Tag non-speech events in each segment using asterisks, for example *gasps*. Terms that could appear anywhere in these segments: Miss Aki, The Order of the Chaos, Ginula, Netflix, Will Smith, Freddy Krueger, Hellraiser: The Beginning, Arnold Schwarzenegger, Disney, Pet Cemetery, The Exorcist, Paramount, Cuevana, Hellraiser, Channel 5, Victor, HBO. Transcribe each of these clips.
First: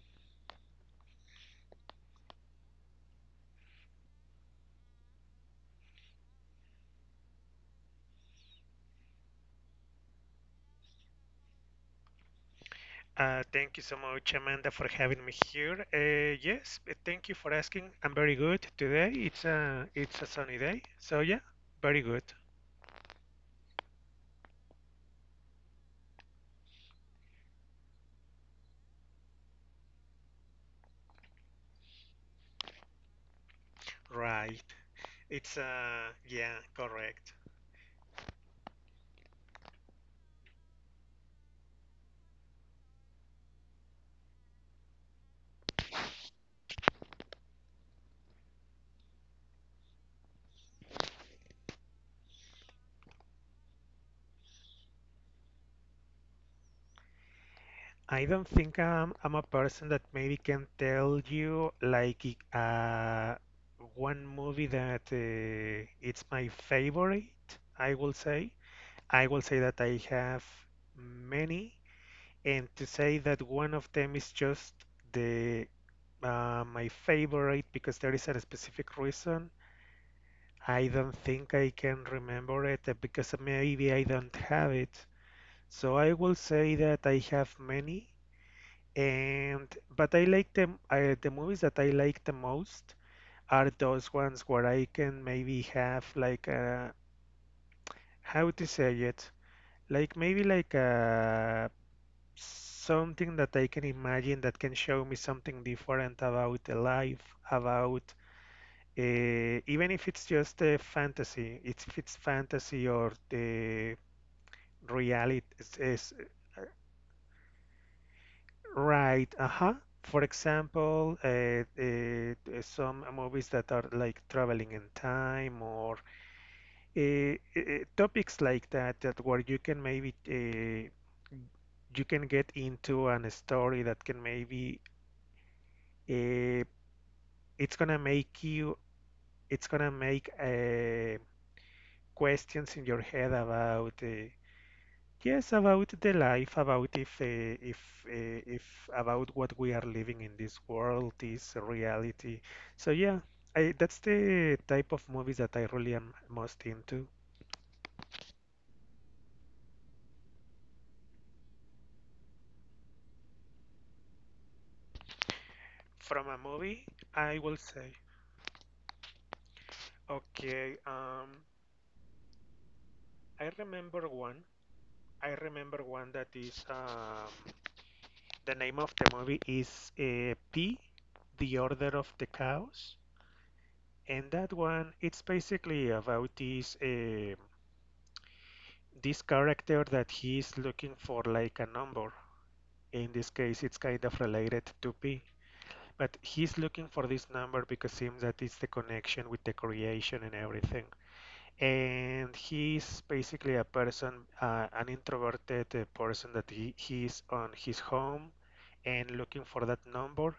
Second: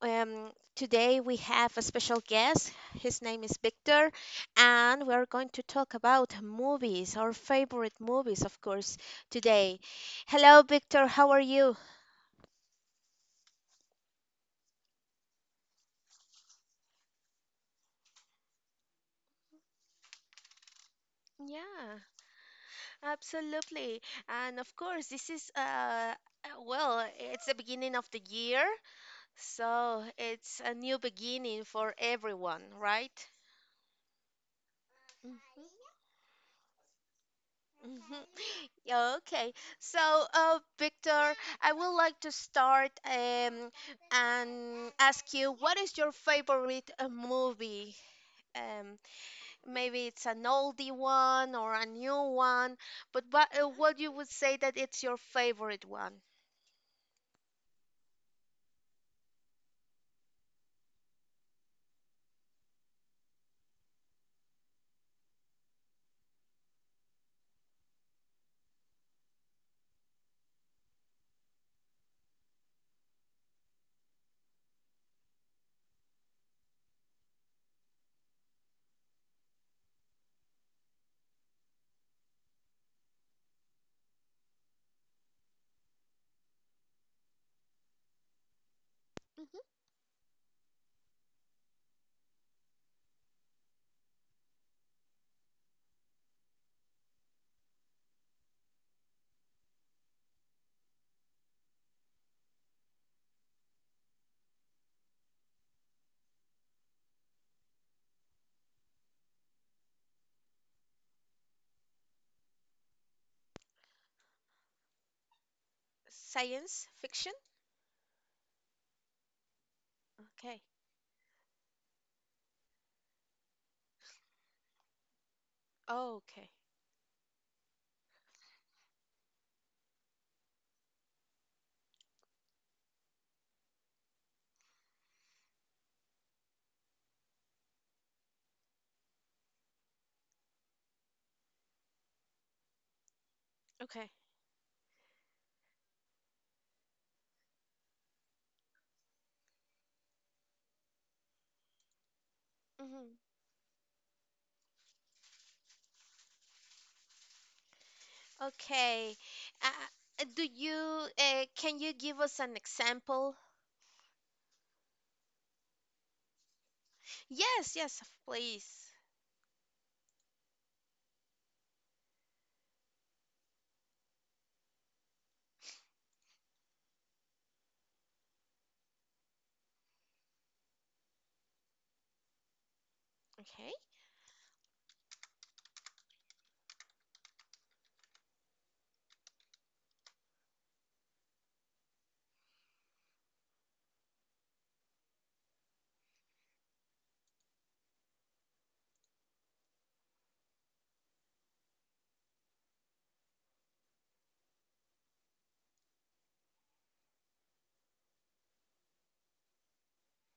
Today we have a special guest. His name is Victor, and we're going to talk about movies, our favorite movies, of course, today. Hello, Victor, how are you? Thank you so much, Amanda, for having me here. Yes, Thank you for asking. I'm very good today. It's a sunny day, so yeah, very Yeah, good. absolutely. And of course, this is well, it's the beginning of the year, so it's a new beginning for everyone, right? Right. It's yeah, correct. Mhm. *laughs* Yeah, okay, so Victor, I would like to start and ask you what is your favorite movie? Um, Maybe it's an oldie one or a new one, but what you would say that it's your favorite one? I don't think I'm a person that maybe can tell you like i- uh one movie that it's my favorite. I will say I will say that I have many, and to say that one of them is just the my favorite, because there is a specific reason. I don't think I can remember it because maybe I don't have it. So I will say that I have many, Mhm. and but I like them. The movies that I like the most are those ones where I can maybe have like how to say it, like maybe like a something that I can imagine, that can show me something different about the life, about even if it's just a fantasy, if it's fantasy or the is Science fiction? Right. Uh-huh. For Okay. example, some movies that are like traveling in time, or Oh, okay. Topics like that, that where you can maybe you can get into an story that can maybe uh, it's gonna make it's gonna make uh, questions in your head about Okay. Yes, about the life, about if about what we are living in this world, this reality. So Mhm. yeah, that's the type of movies that I really am most into. Okay. Uh, do you Can you give us an example? From a movie, I will Yes, say, yes, please. okay, I remember one. I remember one that is the name of the movie is P, The Order of the Chaos, Okay. and that one, it's basically about this. This character, that he is looking for like a number. In this case, it's kind of related to P. But he's looking for this number because it seems that it's the connection with the creation and everything. And he's basically a person, an introverted person, that he's on his home and looking for that number.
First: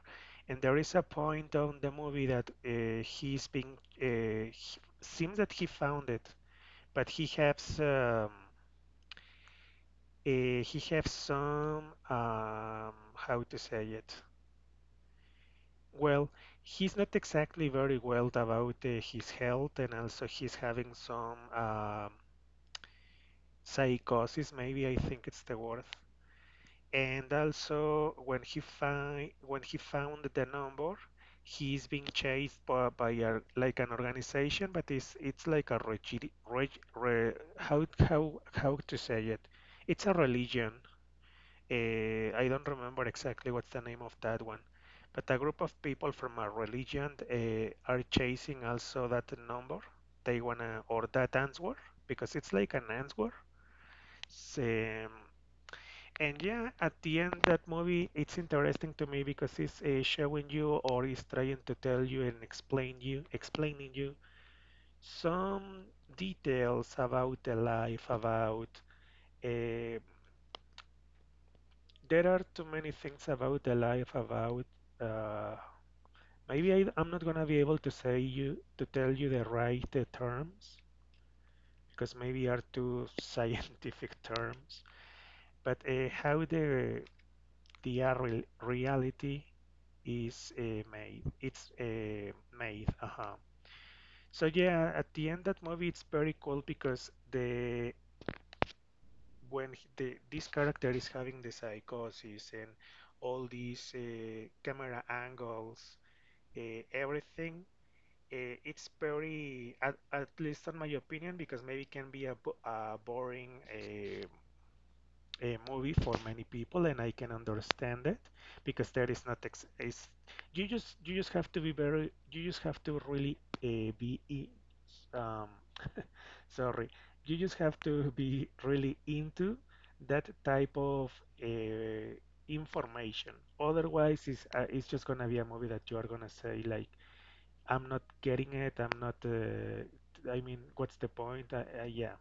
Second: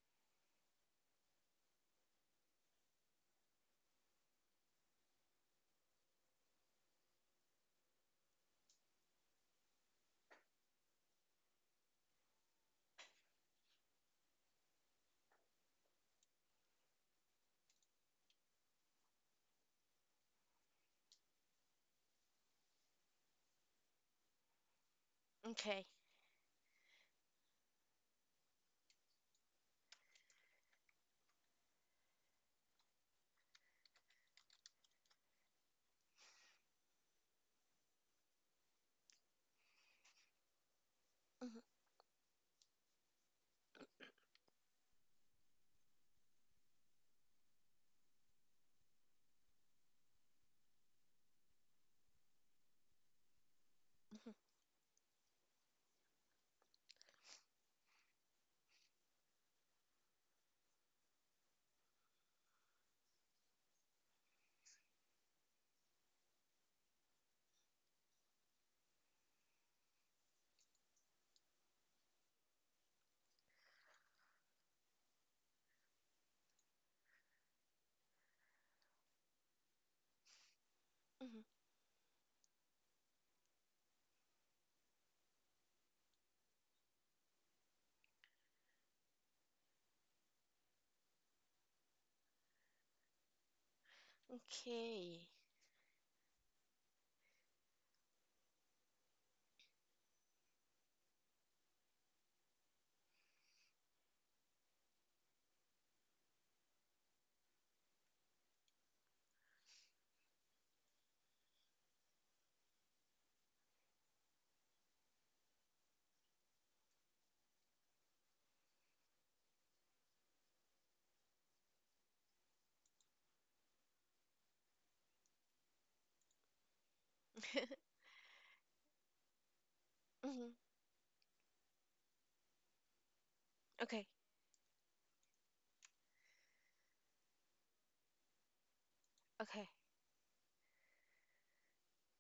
And there is a point on the movie that he's seems that he found it, but he has some, how to say it? Well, he's not exactly very well about his health, and also he's having some psychosis, maybe, I think it's the word. Okay. And also, when he found the number, he's being chased by a, like an organization, but it's like a how to say it? It's a religion. Mhm, I don't remember exactly what's the name of that one, but a group of people from a religion are chasing also that number. They wanna, or that answer, because it's like an answer. mhm, Same. And yeah, at the end, that movie, it's interesting to me because it's showing you, or is trying to tell you and explaining you some details about the life, about uh, there are too many things about the life, about uh, maybe I'm not gonna be able to say you to tell you the right terms, mhm. because maybe are too *laughs* scientific terms, but how the real reality is made it's made. Uh-huh. So yeah, at the Okay. end, that movie, it's very cool because the when he- the this character is having the psychosis, and all these camera angles, everything. It's very, at least in my opinion, because maybe it can be a boring a movie for many people, and I can understand it, because there is not ex is you just have to be very, you just have to really uh, be i- um sorry, you just have *laughs* to be really into that Mhm. type of uh, information. Okay. Otherwise, it's just gonna be a movie that you are gonna say like, I'm not getting it. I'm not. Okay. I mean, what's the point? Yeah.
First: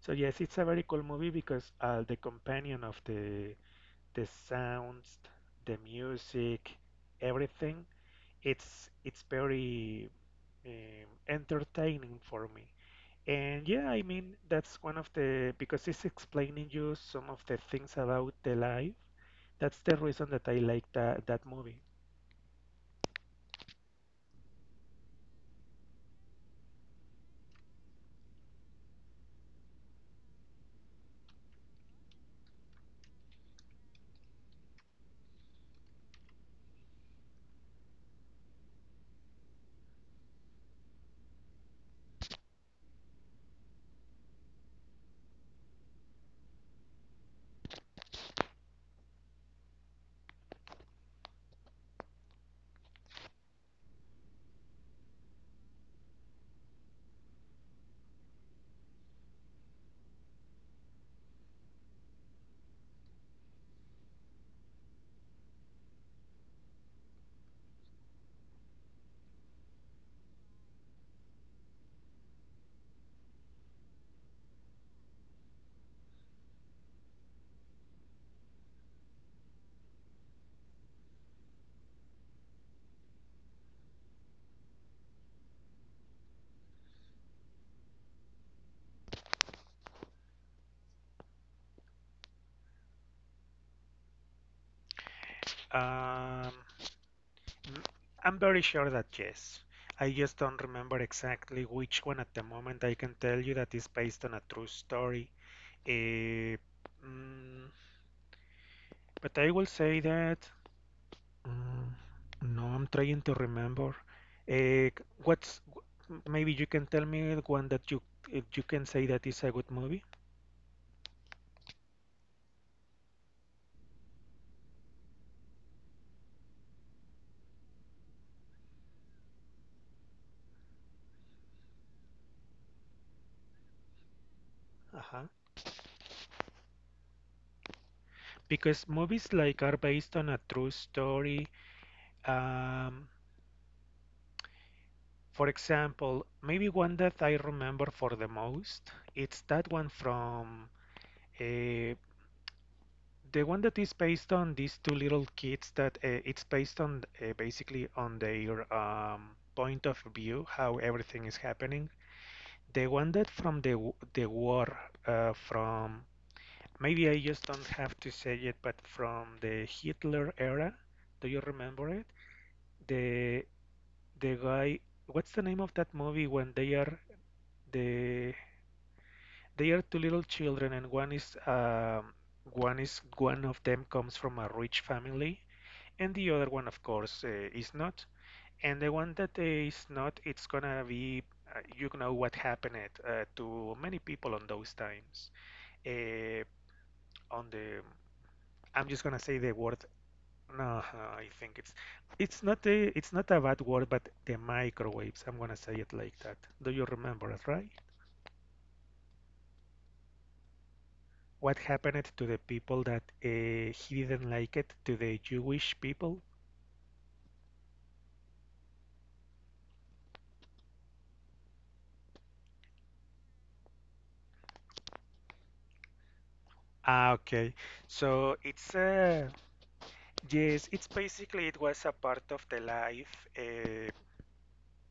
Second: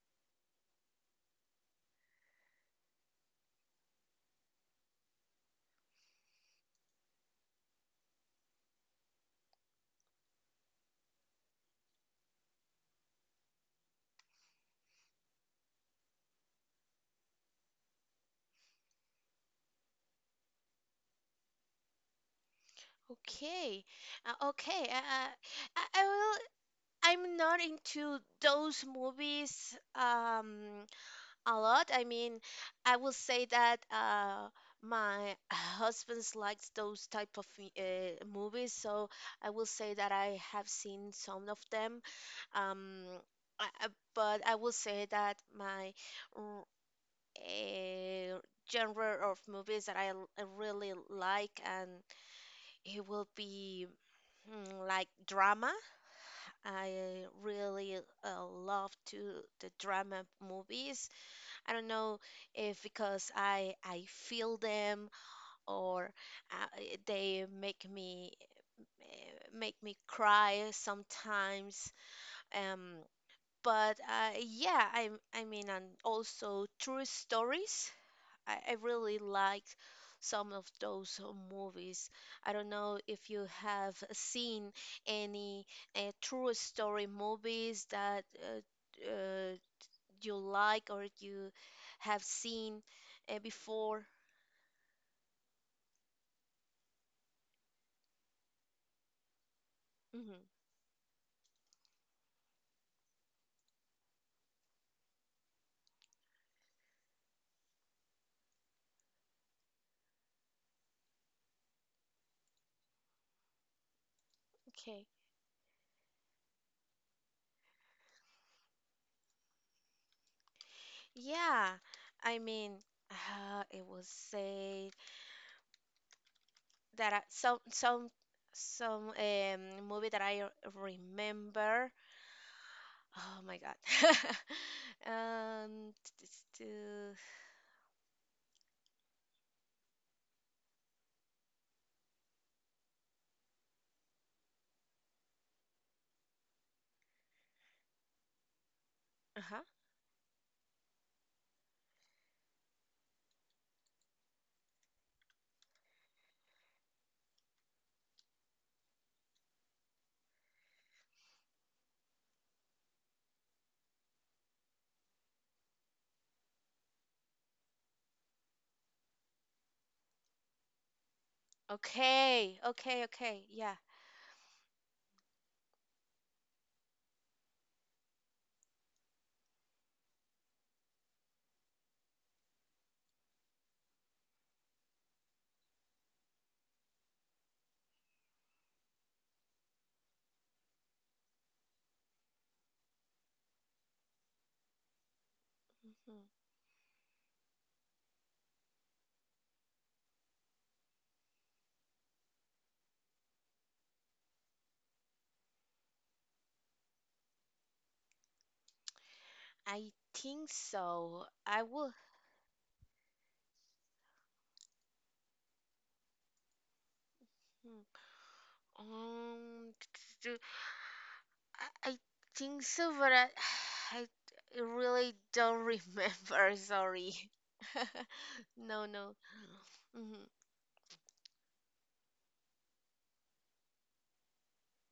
So yes, it's a very cool movie, because the companion of the sounds, the music, everything. It's very entertaining for me. And yeah, I mean, that's one of the because it's explaining you some of the things about the life. That's the reason that I like that movie. Okay. Okay. I will. I'm not into those movies a lot. I mean, I will say that my husband likes those type of movies, so I will say that I have seen some of them. Um, I, I- but I will say that my a genre of movies that I really like, and it will be like drama. I really love to the drama movies. I don't know if because I feel them or they make me make me cry sometimes. Um, but yeah, I mean, and also true stories. I really like some of those movies. I don't know if you have seen any true story movies that you like or you have seen before. Um, I'm very sure that yes. I just Hmm. don't remember exactly which one at the moment I can tell you that is based on a true story. Eh, mm, but I will say that. Mm, no, I'm trying to remember. Eh, Okay. what's, maybe you can tell me the one that you can say that is a good movie? Yeah, I mean, it was said that I, some movie that I remember. Oh my God. *laughs* Uh-huh. Um, t- t- t- Because movies like are based on a true story. Um, For example, maybe one that I remember for the most, it's uh-huh. that one from uh, the one that is based on these two little kids, that it's based on basically on their point of view, how everything is happening. The one that from the war from, maybe I just don't have to say it, but from the Hitler era. Do you remember it? Okay, okay, okay. The Yeah. the guy, what's the name of that movie when they are the they are two little children, and one is one of them comes from a rich family, and the other one, of course, is not. And the one that is not, it's gonna be you know what happened to many people on those times. Mhm. Uh, on the, I'm just gonna say the word. No, I think it's not a, it's not a bad word, but the microwaves. I'm gonna say it like that. Do you remember it, right? I think so. What I will. happened to the people that he didn't like it, to the Jewish people? Hmm. T- t- t- I think so, but *sighs* I really don't remember. *laughs* Ah, Sorry. okay. *laughs* So it's No, no. Mm-hmm. yes, it's basically, it was a part of the life uh,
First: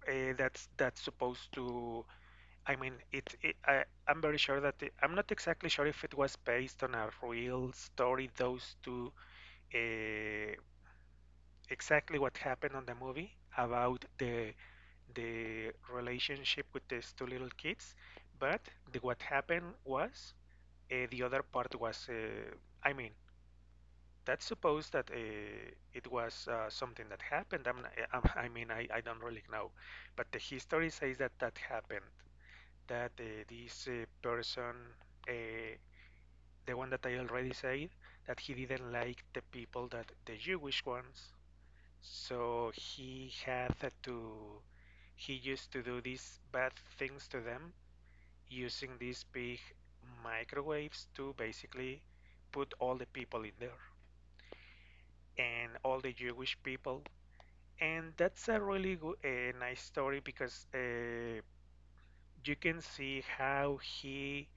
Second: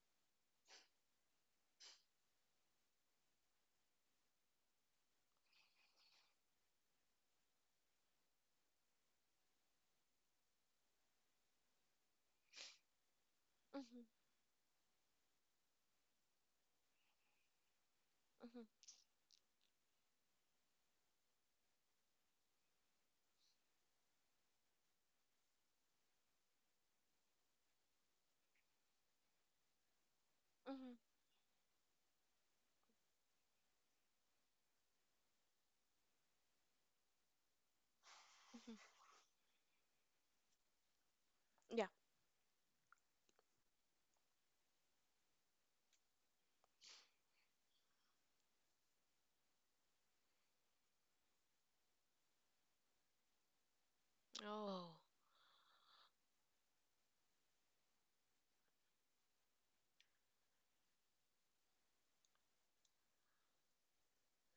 uh, that's supposed to. I mean, it I'm very sure that I'm not exactly sure if it was based on a real story. Those two uh, exactly what happened on the movie about Mm-hmm. The relationship with these two little kids. But Mm-hmm. What happened was the other part was, I mean, that's supposed that it was something that happened. *laughs* I mean, I don't really know, but the history Mm-hmm. says that that happened. That this person, uh, the one that I already said, that he didn't like the people that, the Jewish ones, Yeah. so he had to, he used to do these bad things to them, using these big microwaves, to basically put all the people in there, Oh. and all the Jewish people. And that's a really good, nice story, because you can see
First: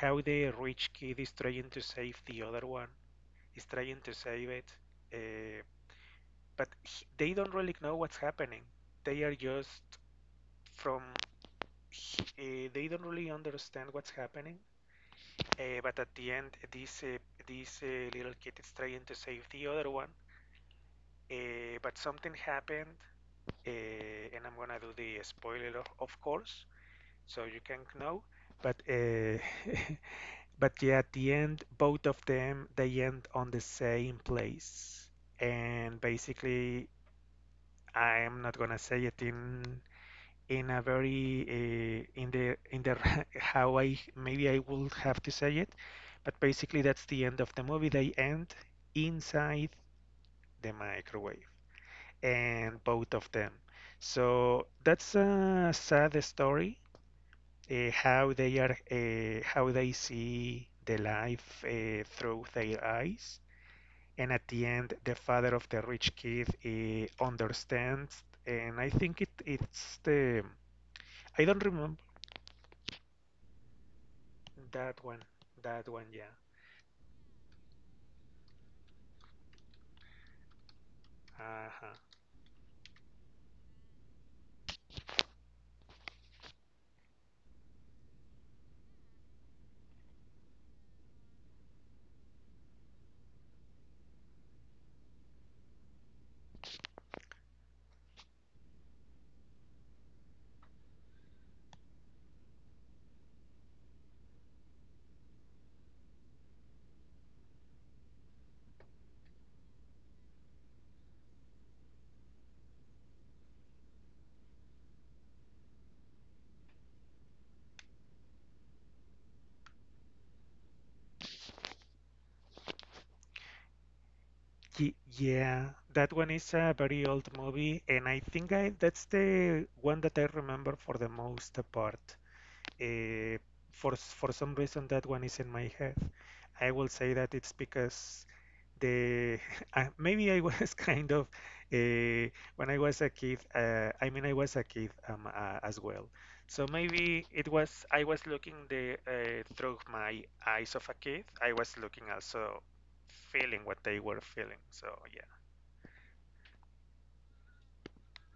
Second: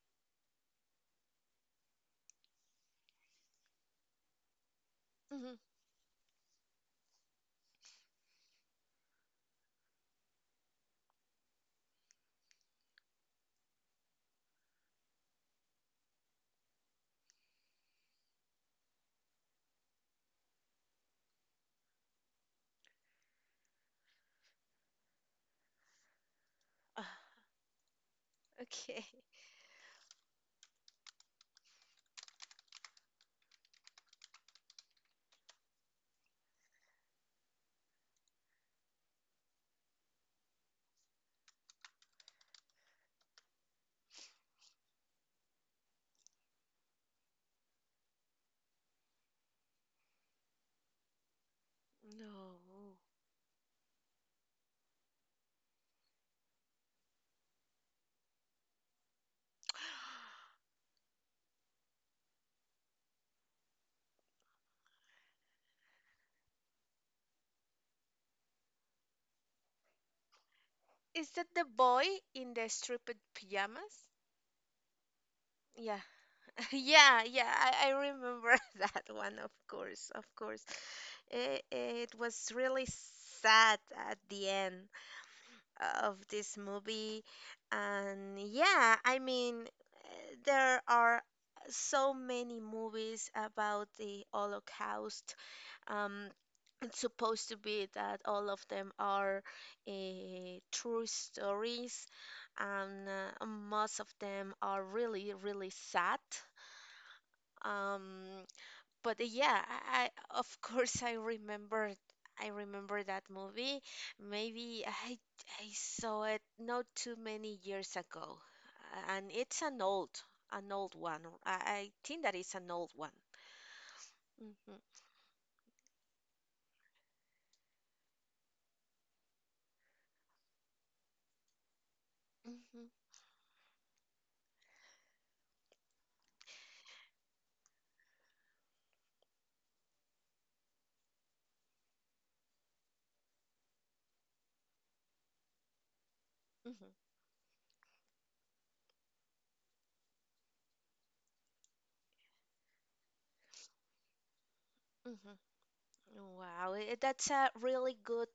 how the rich kid is trying to save the other one, is trying to save it, Mm-hmm. uh, they don't really know what's happening. They are just from they don't really understand what's happening. But at the end, this this little kid is trying to save the other one. But something happened, uh, and I'm gonna do the spoiler, of course, so *sighs* you can know. But Okay. *laughs* But yeah, at the end, both of them, they end on the same place, and basically, I'm not gonna say it in a very in the *laughs* how I, maybe I would have to say it, but basically that's the end of the movie. They end inside the microwave, *laughs* No. and both of them. So that's a sad story. How they *gasps* see the life through their eyes, and at the end, the father of the rich kid understands. And I think it's the Is I that don't the remember. boy in the striped pajamas? That one, Yeah. Yeah. *laughs* Yeah, yeah, I remember *laughs* that one, of course, of course. Uh-huh. It was really sad at the end of this movie. And yeah, I mean, eh, there are so many movies about the Holocaust, um, it's supposed to be that all of them are uh, true stories, and most of them are really, really sad. Um, but yeah, I of *laughs* course I remember. I remember that movie. Maybe I saw it not too many years ago, and it's an old, an old one. I think that it's an old one. Hmm. Yeah, that one is a very old movie, and I think I that's the one that I remember for the most part. Hmm. uh, for some reason, that one is in my head. I will say that it's because the *laughs* maybe I was *laughs* kind of uh, when I was a kid. I mean, I was a kid, as well. So Hmm. maybe it was, I was looking the through my eyes of a kid, I was looking, also feeling what they were feeling. So yeah. Hmm. Wow, that's a really good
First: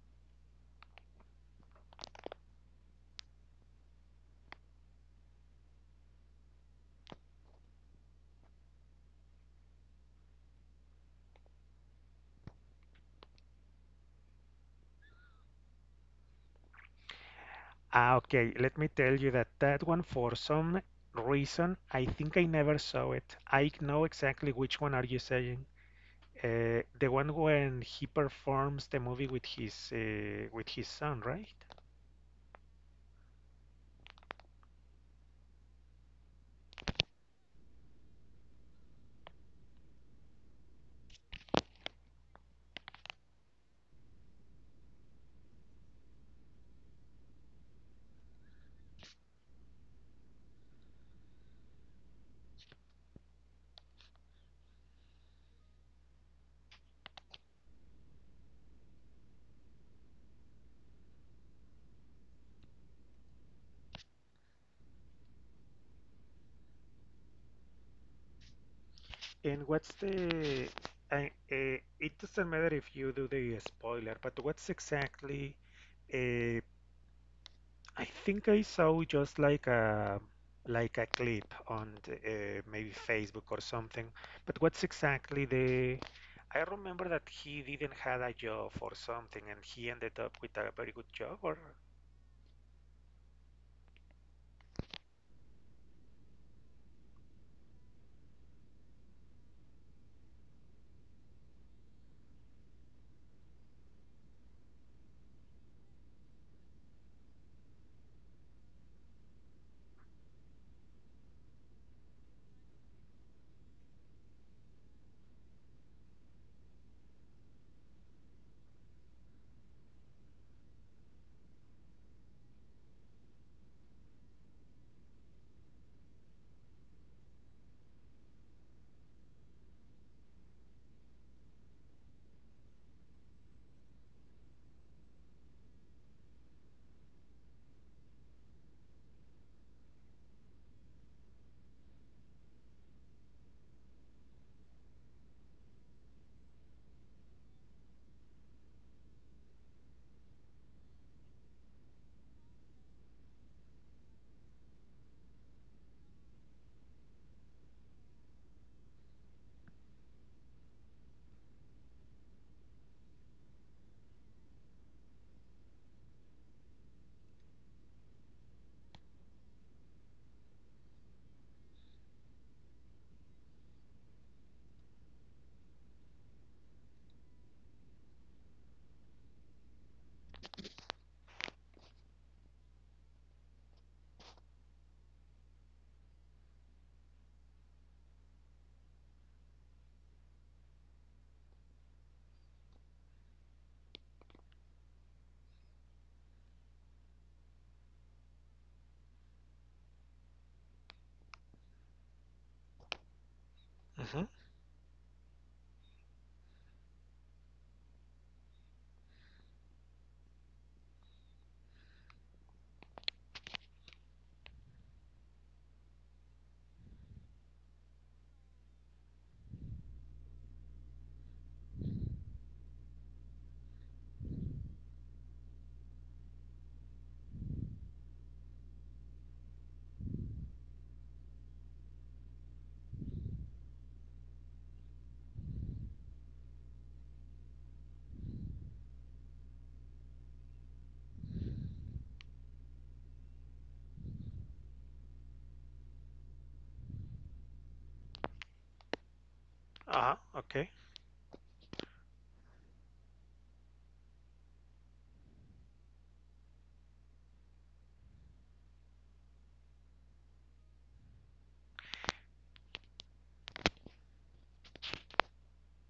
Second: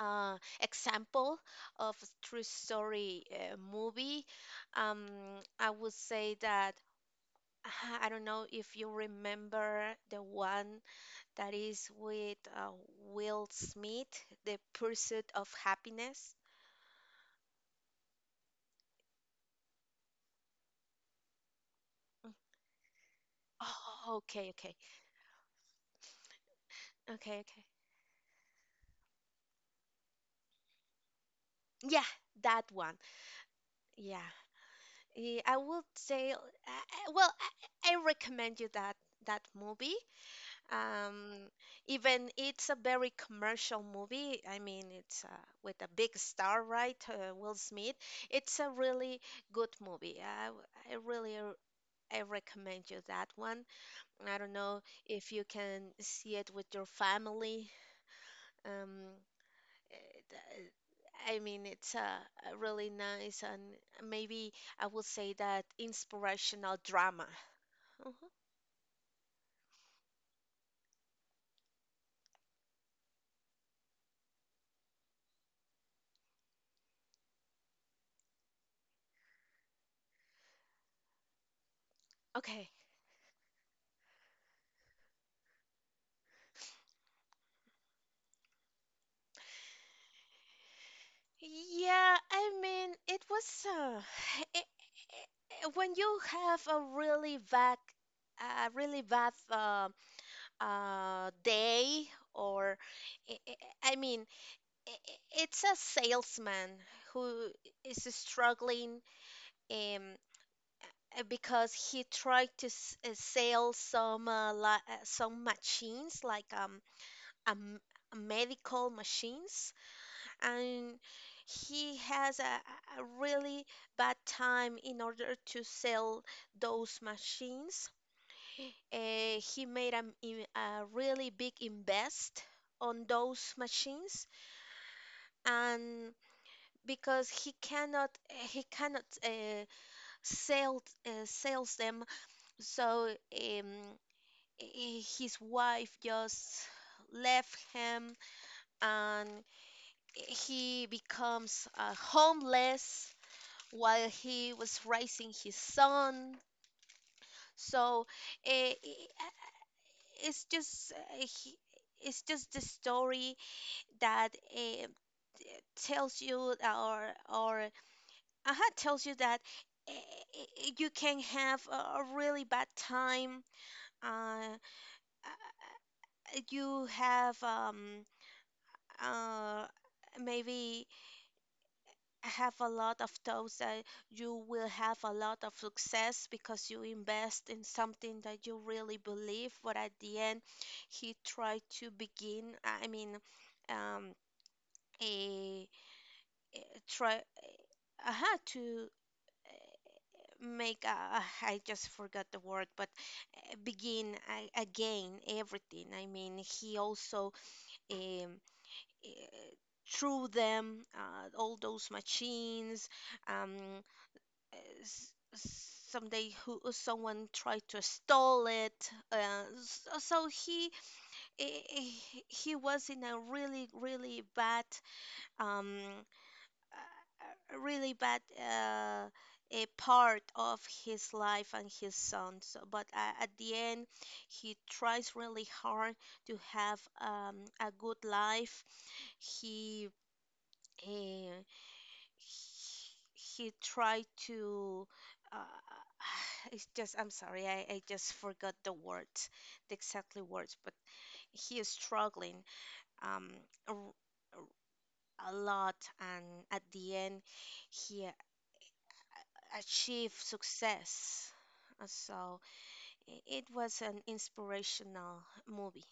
example of a true story movie. Um, I would say that *sighs* *laughs* I don't know if you remember the one that is with Will Smith, The Pursuit of Happiness. Ah, okay. Let me tell you that that one, for some reason, I think I never saw it. I know Oh, okay, exactly okay, which one are you saying. The one okay, okay. when he performs the movie with his son, right? Yeah, that one. Yeah, eh, I would say, I recommend you that that movie. Um, even it's a very commercial movie. I mean, it's with a big star, right? Will Smith. It's a really good movie. I, w- I really r- I recommend you that one. I don't know if you can see it with your family. Um, eh, I mean, it's a really nice and maybe I would say that inspirational drama. Mhm. And what's the? I, it doesn't matter if you do the spoiler, but what's exactly uh, I think I saw just like a clip on Okay. maybe Facebook or something. But what's exactly the? I remember that he didn't had a job or something, and he ended up with a very good job. Or Yeah, I mean, it was *sighs* when you have a really bad day, or I mean, it's a salesman who is struggling um, because he tried to s sell some li some machines like um medical machines and he has a really bad time in order to sell those machines. He made a really big invest on those machines and because he cannot, he cannot sells them, so his wife just left him and he becomes homeless while he was raising his son. So eh, eh, it's just eh, he- it's just the story that eh, tells you, or or tells you that you can have a really bad time. Uh, uh, you have uh maybe I have a lot of thoughts that you will have a lot of success because you invest in something that you really believe. But at the end, he tried to begin, I mean, um, a try, to make, a, I just forgot the word, but begin hmm. Again everything. I mean, he also um, eh, threw them, all those machines. Um, s- someday who someone tried to stole it so he he was in a really really bad um a really bad a part of his life and his son, so but at the end he tries really hard to have a good life. he uh, he tried to uh, *sighs* it's just, I'm sorry, I just forgot the words, the Ah, exactly words, but okay. he is struggling um a, a lot and at the end he achieved success. So it was an inspirational movie.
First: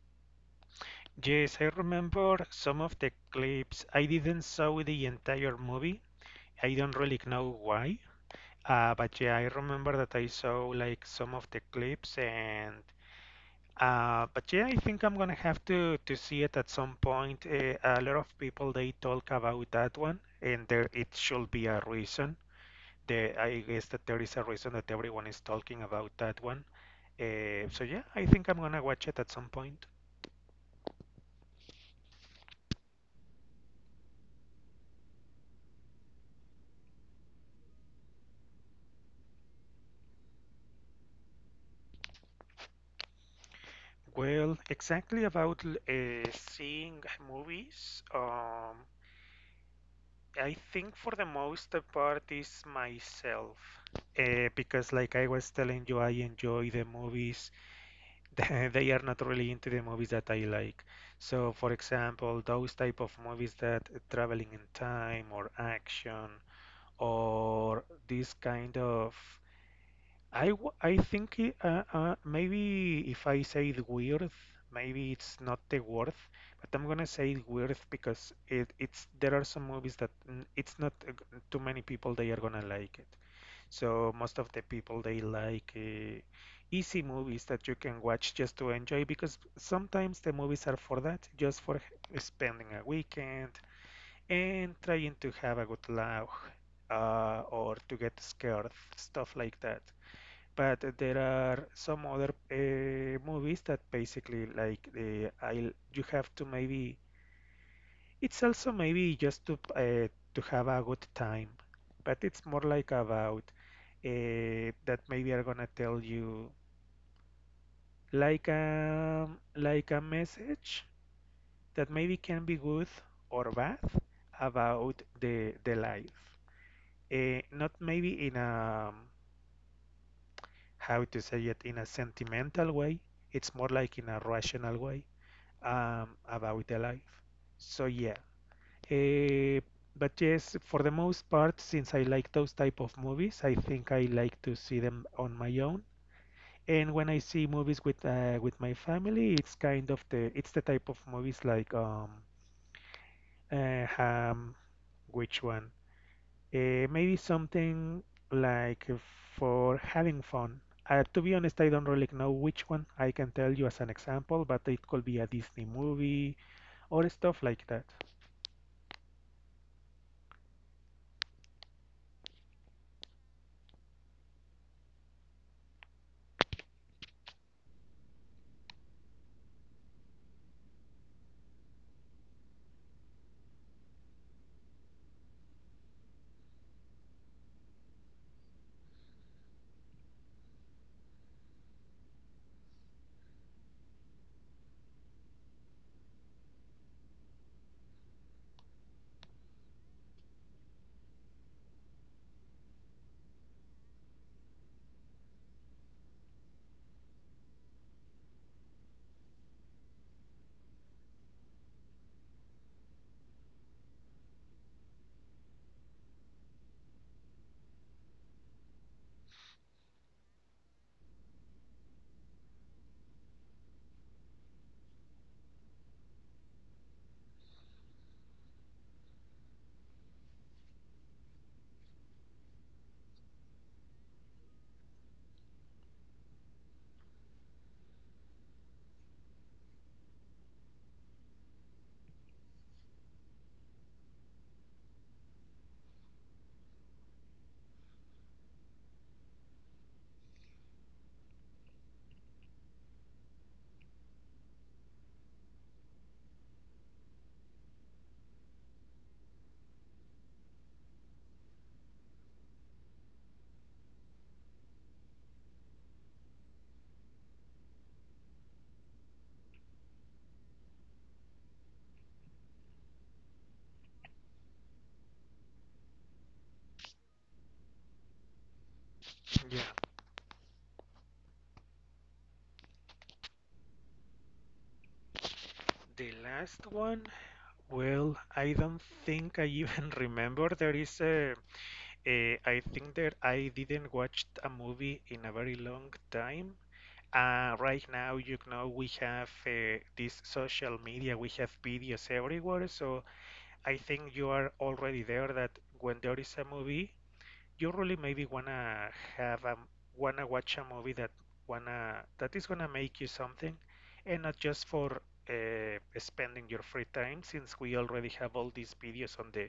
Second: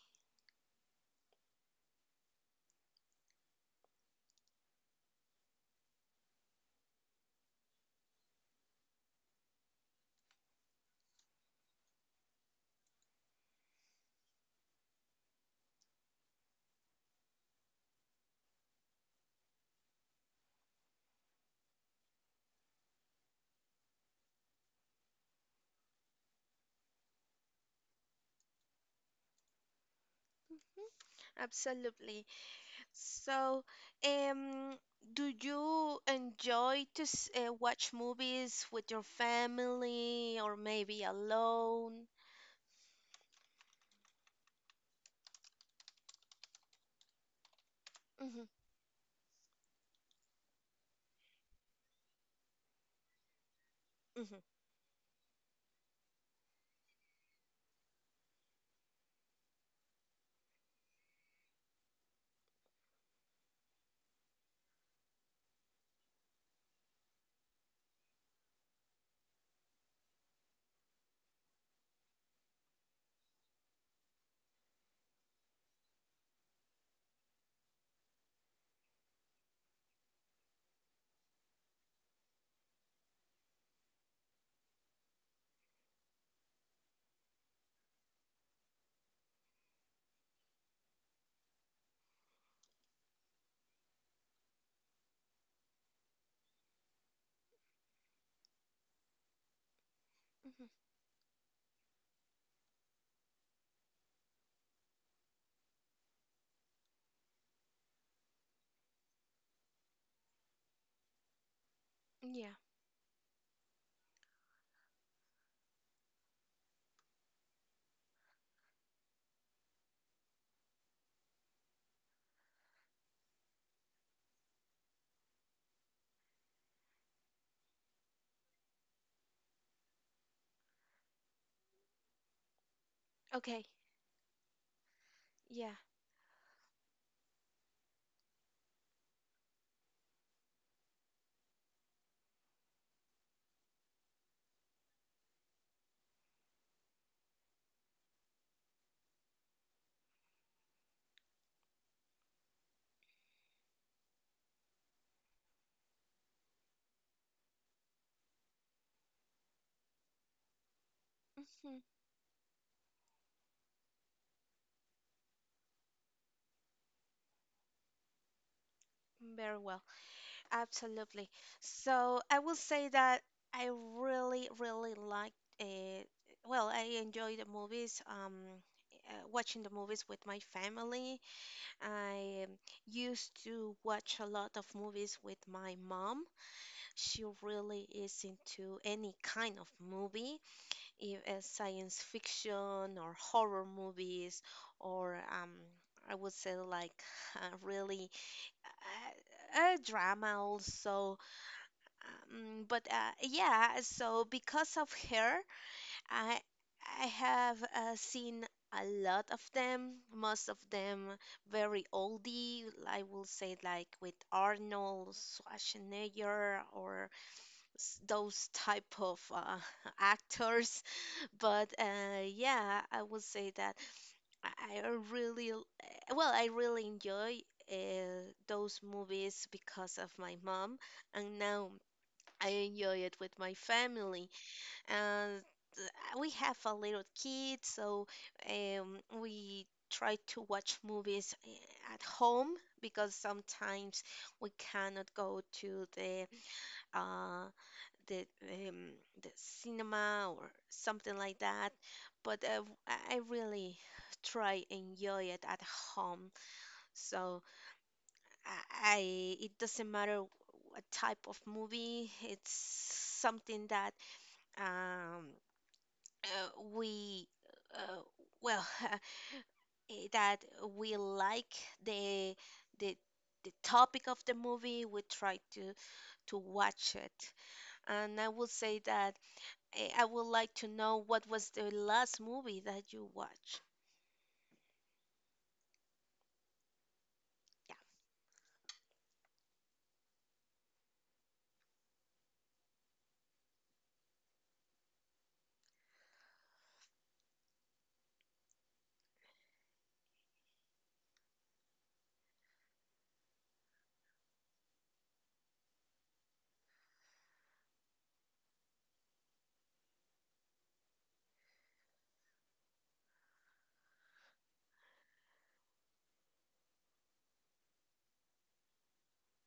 Yes, I remember some of the clips. I didn't saw the entire movie. I don't really know why. But yeah, I remember that I saw like some of the clips. And but yeah, I think I'm gonna have to see it at some point. A lot of people they talk about that one, and there it should be a reason. I guess that there is a reason that everyone is talking about that one. So yeah, I think I'm gonna watch it at some point. Absolutely. So, um, do you enjoy to watch movies with your family or maybe alone? Well, exactly about seeing movies. Mhm, I think for the most part is myself, mhm, because like I was telling you, I enjoy the movies. *laughs* They are not really into the movies that I like. So, for example, those type of movies that traveling in time or action or this kind of I think it, maybe if I say the weird, maybe it's not the word, but I'm gonna say weird because it, it's there are some movies that mm, it's not too many people they are gonna like it. So most of the people they like easy movies that you can watch just to enjoy, because sometimes the movies are for that, just for spending a weekend and trying to have a good laugh, or to get scared, stuff like that. mhm. But there are some other movies that basically like the I you have to maybe, it's also maybe just to have a good time, but it's Yeah. more like about that maybe are gonna tell you like a like a message that maybe can be good or bad about the life. Not maybe in a how to say it, in a sentimental way. It's Okay. more like in a rational way, Yeah. About the life. So yeah. Uh, but yes, for the most part, since I like those type of movies, I think I like to see them on my own. And when I see movies with my family, it's kind of the it's the type of movies like uh, um which one? Maybe something like for having fun. To be honest, I Mhm. don't really know which one. I can tell you as an example, but it could be a Disney movie or stuff like that. Very well. Absolutely. So I will say that I really, really like uh well, I enjoy the movies. Watching the movies with my family. I used to watch a lot of movies with my mom. She really is into any kind of movie, if it's science fiction or horror movies, or I would say like really a drama also. But yeah, so because of her, I I have seen a lot of them, most of them very oldie. I will say like with Arnold Schwarzenegger or those type of *laughs* actors, but yeah, I would say that i I really I really enjoy uh, those movies because of my mom, and now I enjoy it with my family, and we have a little kid, so we try to watch movies at home because sometimes we cannot go to the uh, the um, the cinema or something like that. But I really try enjoy it at home. So I it doesn't matter what type of movie. It's something that um, we uh, well *laughs* eh, that we like the the the topic of the movie. We try to watch it, and I will say that. Yeah, I would like to know what was the last movie that you watched. the last one. Yeah. Well, I don't think I even *laughs* remember. There is a. I think that I didn't watch a movie in a very long time. Right now, you know, we have this social media, we have videos everywhere. So I think you are already there that when there is a movie, you really maybe wanna have a wanna watch a movie that wanna that is gonna make you something, and not just for spending your free time, since we already have all these videos on the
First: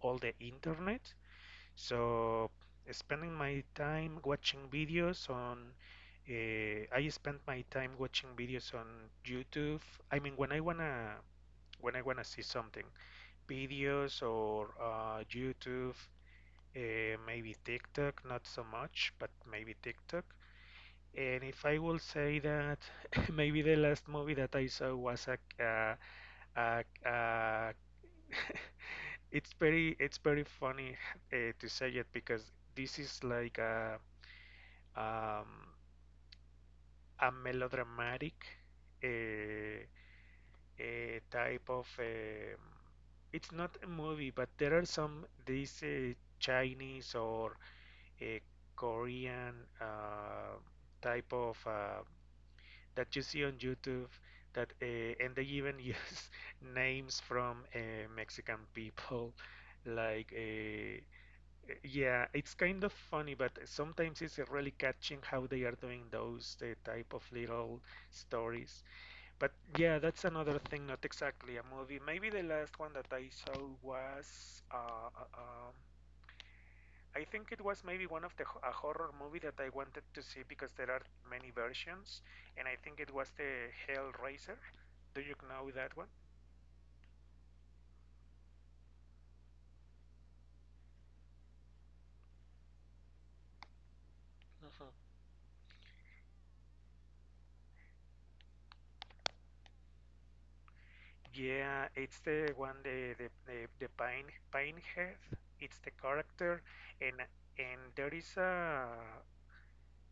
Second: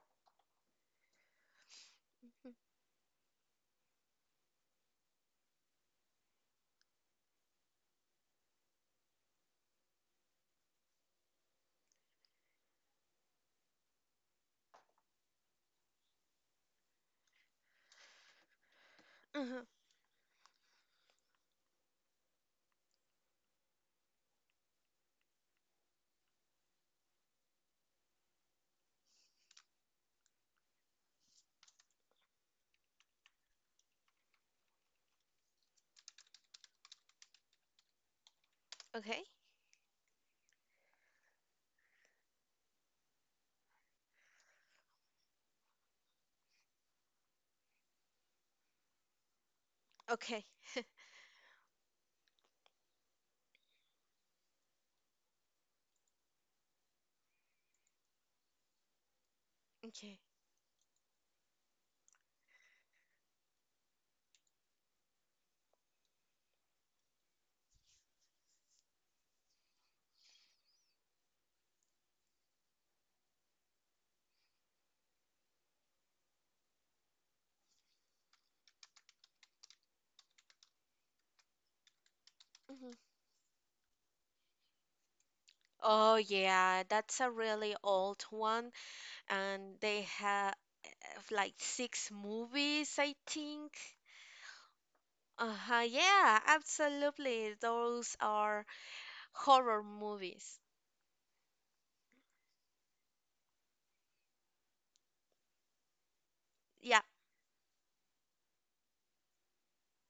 all the internet. So spending my time watching videos on I spend my time watching videos on YouTube. I mean, when I wanna see something, videos or YouTube, maybe TikTok, not so much, but Mm-hmm. maybe TikTok. And if I will say that, *laughs* maybe the last movie that I saw was a, a *laughs* it's very it's very funny to say it, because this is like um, a melodramatic Okay. uh, type of it's not a movie, but there are some these Chinese or uh, Korean Okay. uh, type of that you see on YouTube, that and they even use *laughs* names from Mexican people Okay. like. Yeah, it's kind of funny, but sometimes it's really catching how they are doing those the type of little stories. But yeah, that's another thing, not exactly a movie. Maybe the last one that I saw was I think it was maybe one of the a horror movie that I wanted to see because there are many versions, and I think Hmm. it was the Hellraiser. Do you know that Oh yeah, that's a really old one, and they have like six movies, I think. one? Uh-huh. Yeah, absolutely. Those are horror movies. Yeah, it's the one the pine head. It's the character, Yeah. and and there is a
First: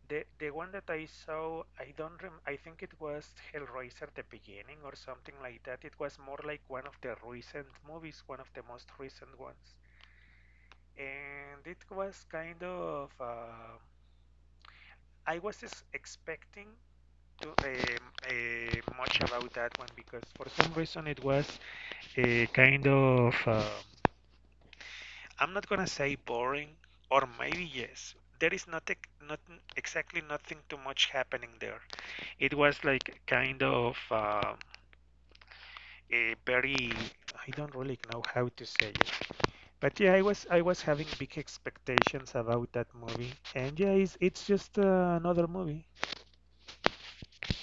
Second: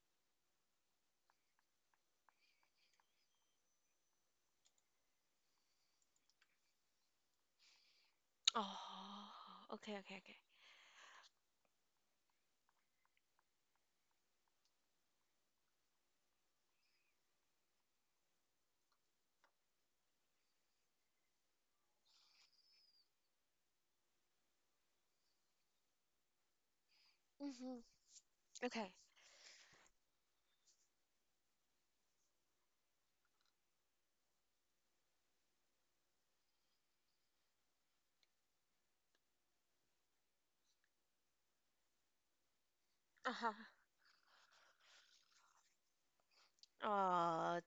the one that I saw. I don't rem. I think it was Hellraiser: The Beginning or something like that. It was more like one of the recent movies, one of the Oh. most recent ones, Okay. Okay. Okay. and it was kind of. I was just expecting to much about that one, because for some reason it was a kind of. I'm not gonna say boring, or maybe Hmm. yes. There is not, Okay. Not exactly nothing too much happening there. It was like kind of a very, I don't really know how to say it, but yeah, I was having big expectations about that movie, Uh-huh. and yeah, it's just another movie. Oh,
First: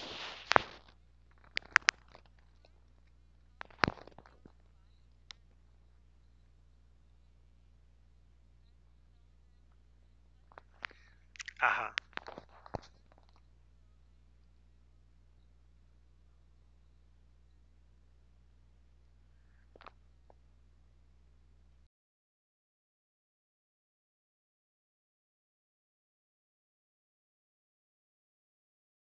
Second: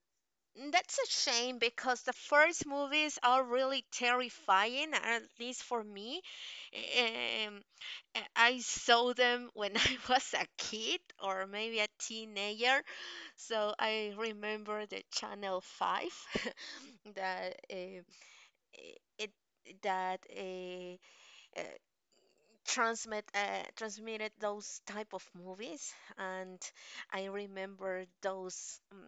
mm, that's a shame because the first movies are really terrifying, at least for me. Um, I saw them when *laughs* I was a kid or maybe a Uh-huh. teenager, so I remember the Channel 5 *laughs* that it that uh, transmitted those type of movies and I remember those um,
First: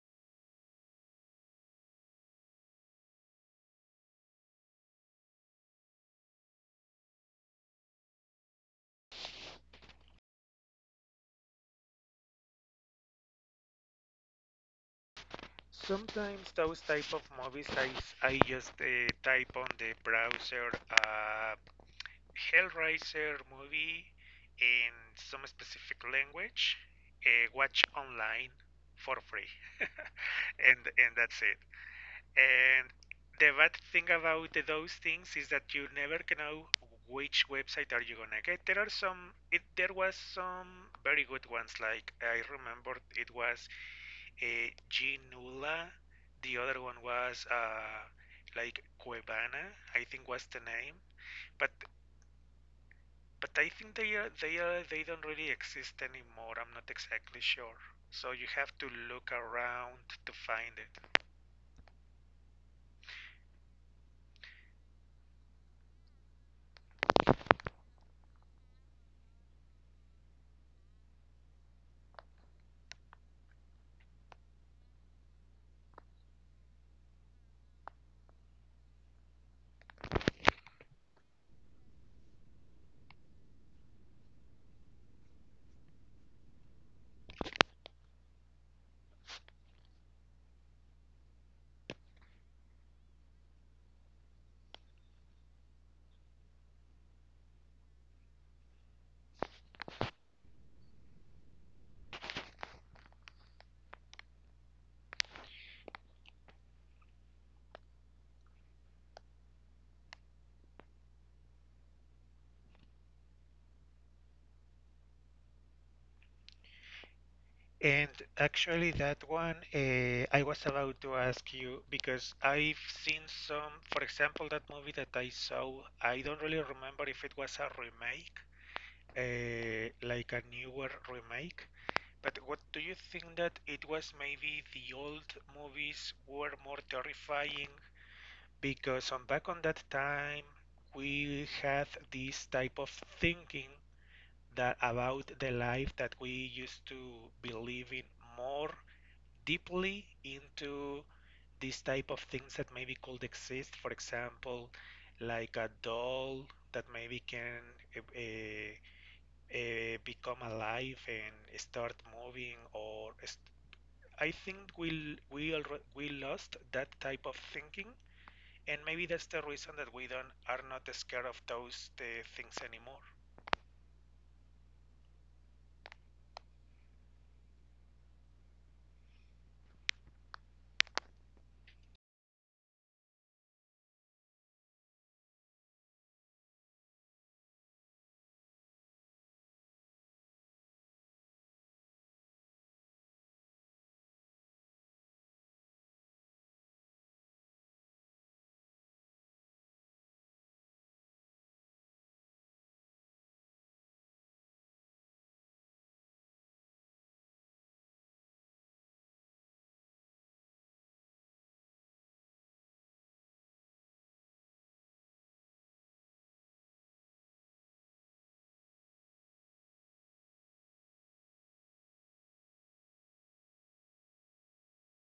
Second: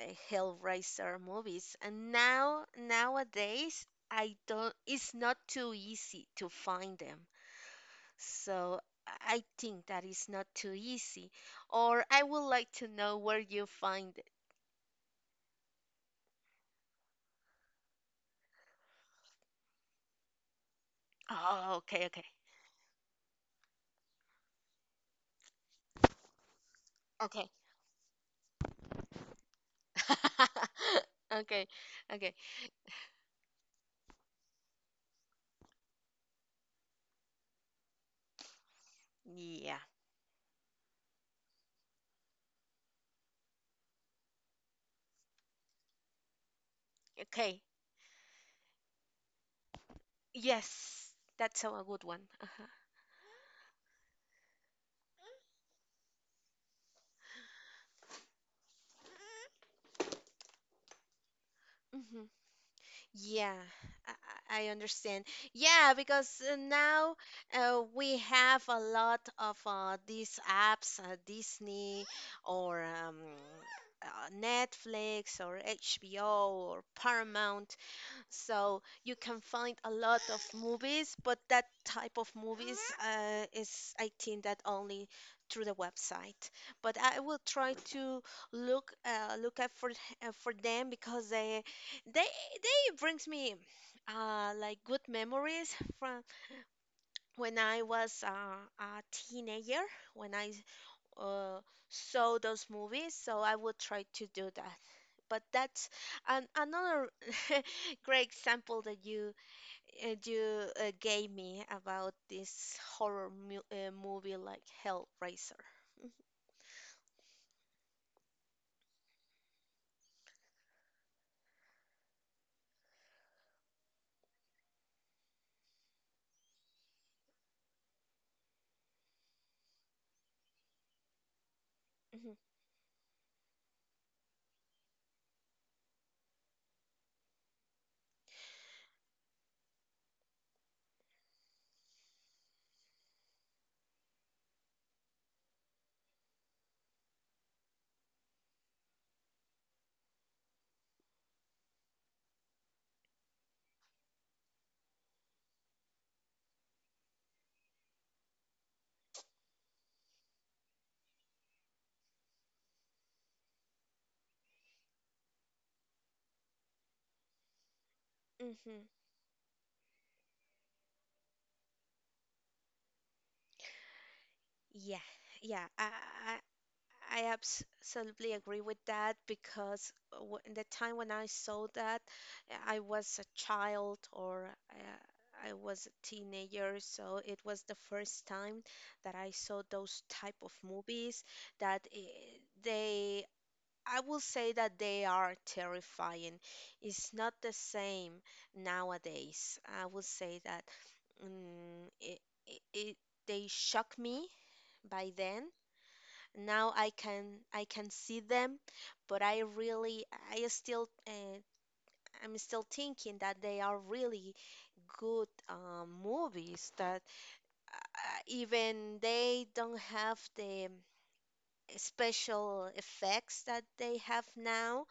uh, hellraiser movies and now nowadays I don't, it's not too easy to find them, so I think that is not too easy, or I would like to know where you find it. Sometimes those type of movies I just type on the browser. Uh, Oh, okay, okay, Hellraiser movie in some specific language, okay. watch online for free, *laughs* and that's *laughs* it. Okay, okay, And the bad thing about those things is that you never can know which website are you gonna get. There are some. It, yeah, there was some very good ones. Like I remember it was a Ginula. The other one was okay, like Cuevana. I think was the name. yes, But that's a good one, uh-huh. I think they are they are they don't really exist anymore. I'm not exactly sure. So you have to look around to find it. Mhm. Yeah, I, I understand. Yeah, because now we have a lot of these apps, Disney or Netflix or HBO or Paramount. So you can find a lot of movies, but that type of movies is, I think, that only through the website. But I will try to look look out for them because they they brings me like good memories from when I was a teenager, when I uh, saw those movies. So I will try to do that. But that's another *laughs* great example that you gave me about this horror mu movie like Hellraiser. And actually, that one I was about to ask you because I've seen some, for example, that movie that I saw. I don't really remember if it was a remake, like a newer remake. But Hmm. what do you think that it was maybe the old movies were more terrifying, because on back on that time we had this type of thinking that about the life that we used to believe in more deeply into this type of things that maybe could exist, for example, like a doll that maybe can uh, become alive and start moving or I think we lost that type of thinking, and Hmm. maybe that's the reason that we don't are not scared of those things anymore. Yeah, yeah, I I absolutely agree with that because w the time when I saw that, I was a child or I was a teenager, so it was the first time that that I saw those type of movies that eh, they. I will say that they are terrifying. It's not the same nowadays. I will say that mm it, it they shock me by then. Now I can see them, but I still I'm still thinking that they are really good movies that even they don't have the special effects that they have now.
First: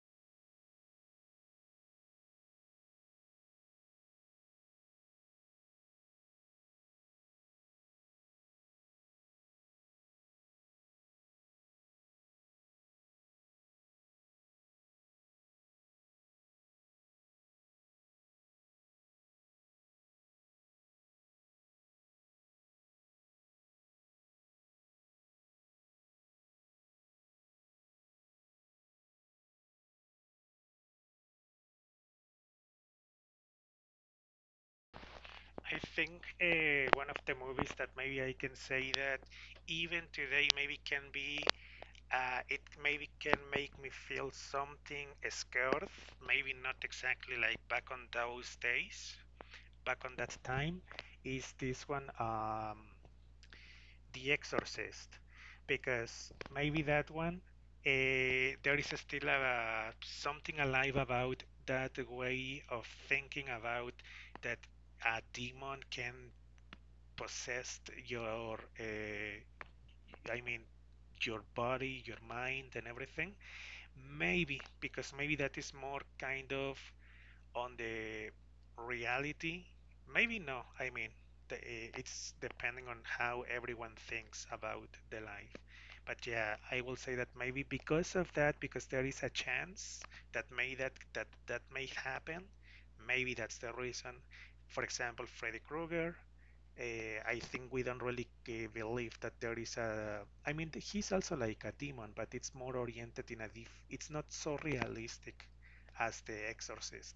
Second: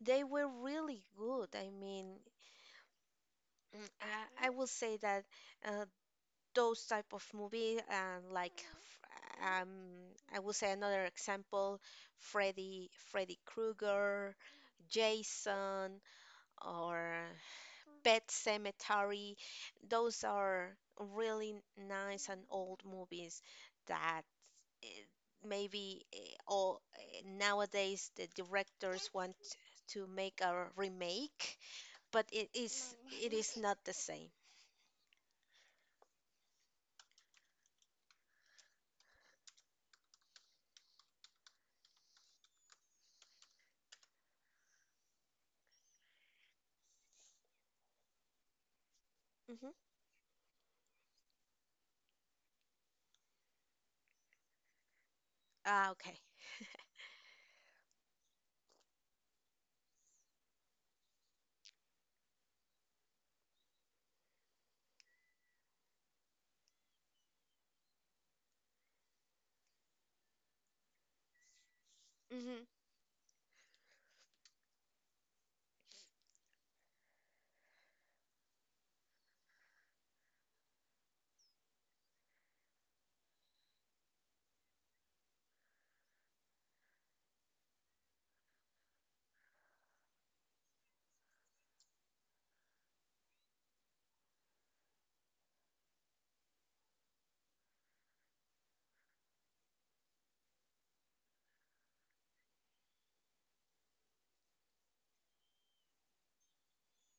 They were really good. I mean, I will say that uh, those type of movie, I will say another example, Freddy Krueger, Jason, or Pet Cemetery. Those are really nice and old movies that eh, maybe eh, all eh, nowadays the directors want to make a remake, but it is not the same. I think one of the movies that maybe I can say that even today maybe can be, it maybe can make me feel something scared. Maybe not exactly like back on those days, Mm-hmm. back on that time. Is this one? The Exorcist. Ah, okay. Because maybe that one there is still a, something alive about that way of thinking about that a demon can possess your I mean your body, your Mm-hmm. mind and everything. Maybe because maybe that is more kind of on the reality. Maybe no, I mean it's depending on how everyone thinks about the life, but yeah, I will say that maybe because of that, because there is a chance that may that that may happen. Maybe that's the reason. For example, Freddy Krueger, uh, I think we don't really believe that there is a. I mean, he's also like a demon, but it's more oriented in a. Dif- it's not so realistic as The Exorcist.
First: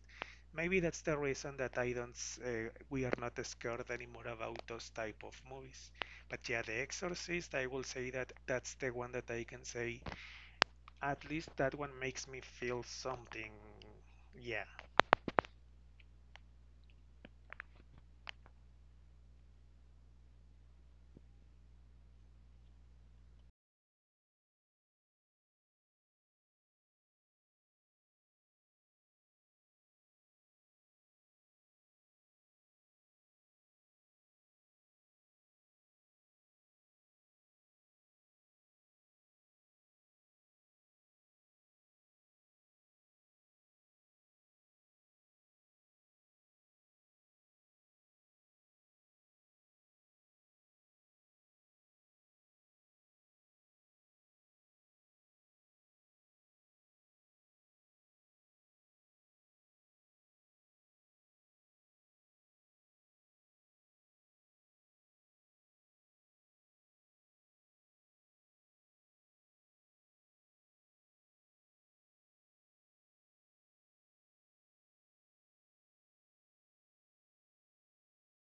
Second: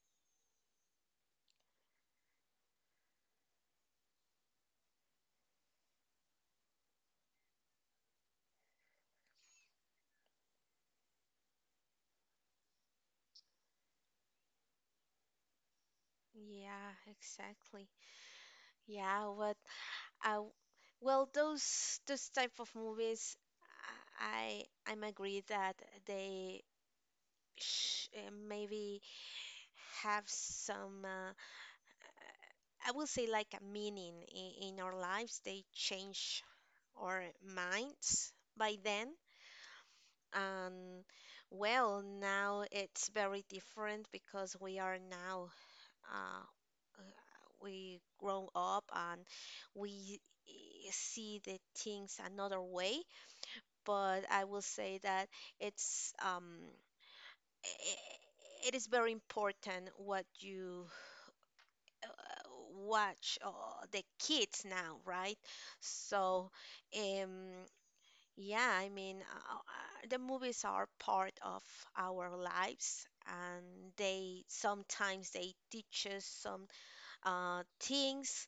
Maybe that's the reason that I don't. We are not scared anymore about those type of movies. But yeah, The Exorcist. I will say that that's the one that I can say. At least that one makes me feel something. Yeah, Yeah, exactly. Yeah, what uh, well, those type of movies, I'm agree that they sh maybe have some I will say like a meaning in our lives. They change our minds by then. Um, well, now it's very different because we are now uh, uh, we grown up and we eh, see the things another way. But I will say that it's um, i- it is very important what you watch the kids now, right? So um, yeah, I mean, the movies are part of our lives, and they sometimes they teach us some things.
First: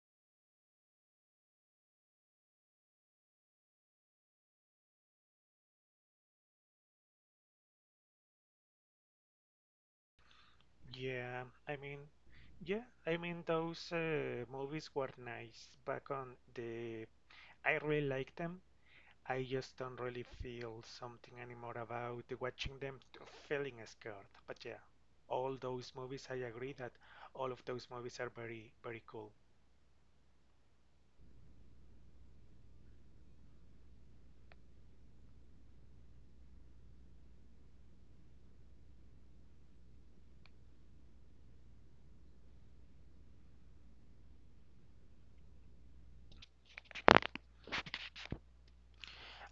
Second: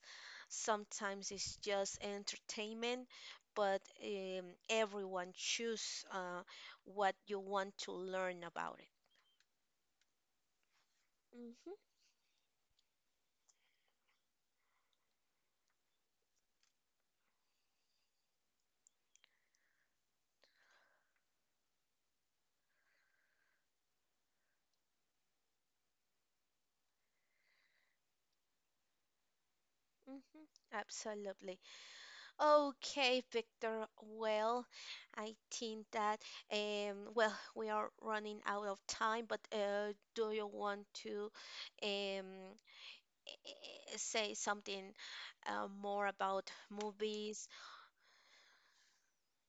Sometimes it's just entertainment, but everyone choose what you want to learn about it. yeah. Hmm. I mean, yeah. I mean, those movies were nice back on the. I really like them. I just don't really feel something anymore about watching them feeling scared. But yeah, all those movies, I agree that all of those movies are very, very cool. Hmm. Absolutely. Okay, Victor. Well, I think that well we are running out of time, but do you want to um say something more about movies?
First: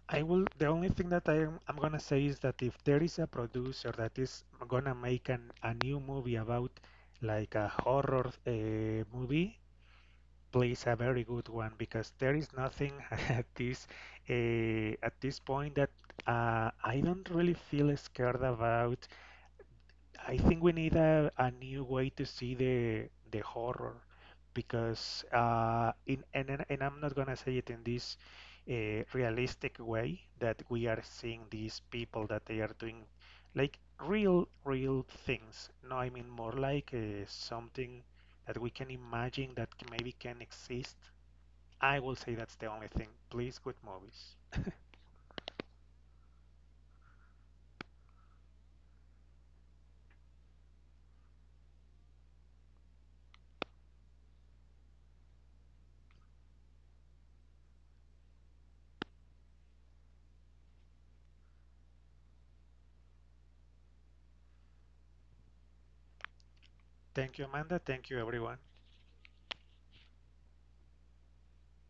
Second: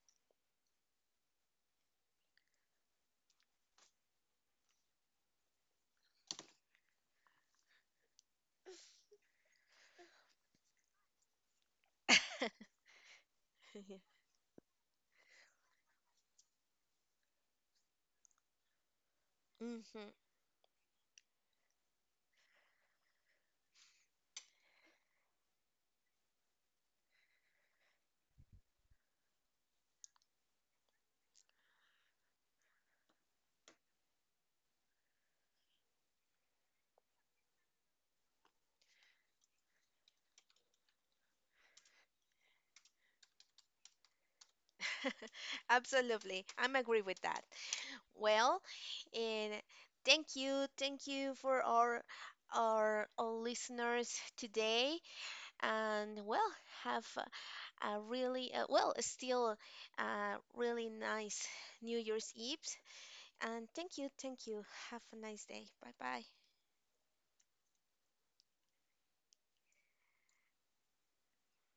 I will, the only thing that I'm gonna say is that if there is a producer that is gonna make a new movie about like a horror movie, please a very good one, because there is nothing *laughs* at this *laughs* at this point that I don't really feel scared about. Hmm. I think we need a new way to see the horror, because in and I'm not gonna say it in this realistic way that we are seeing these people that they are doing like real things. No, I mean more like something that we can imagine that maybe can exist. I will say that's the only thing. Please, good movies. *laughs* Absolutely. I'm agree with that. Well, and thank you for our our listeners today. And well, have a really well, still a really nice New Year's Eve. And thank you, thank you. Have a nice day. Bye bye. Thank you, Amanda. Thank you, everyone.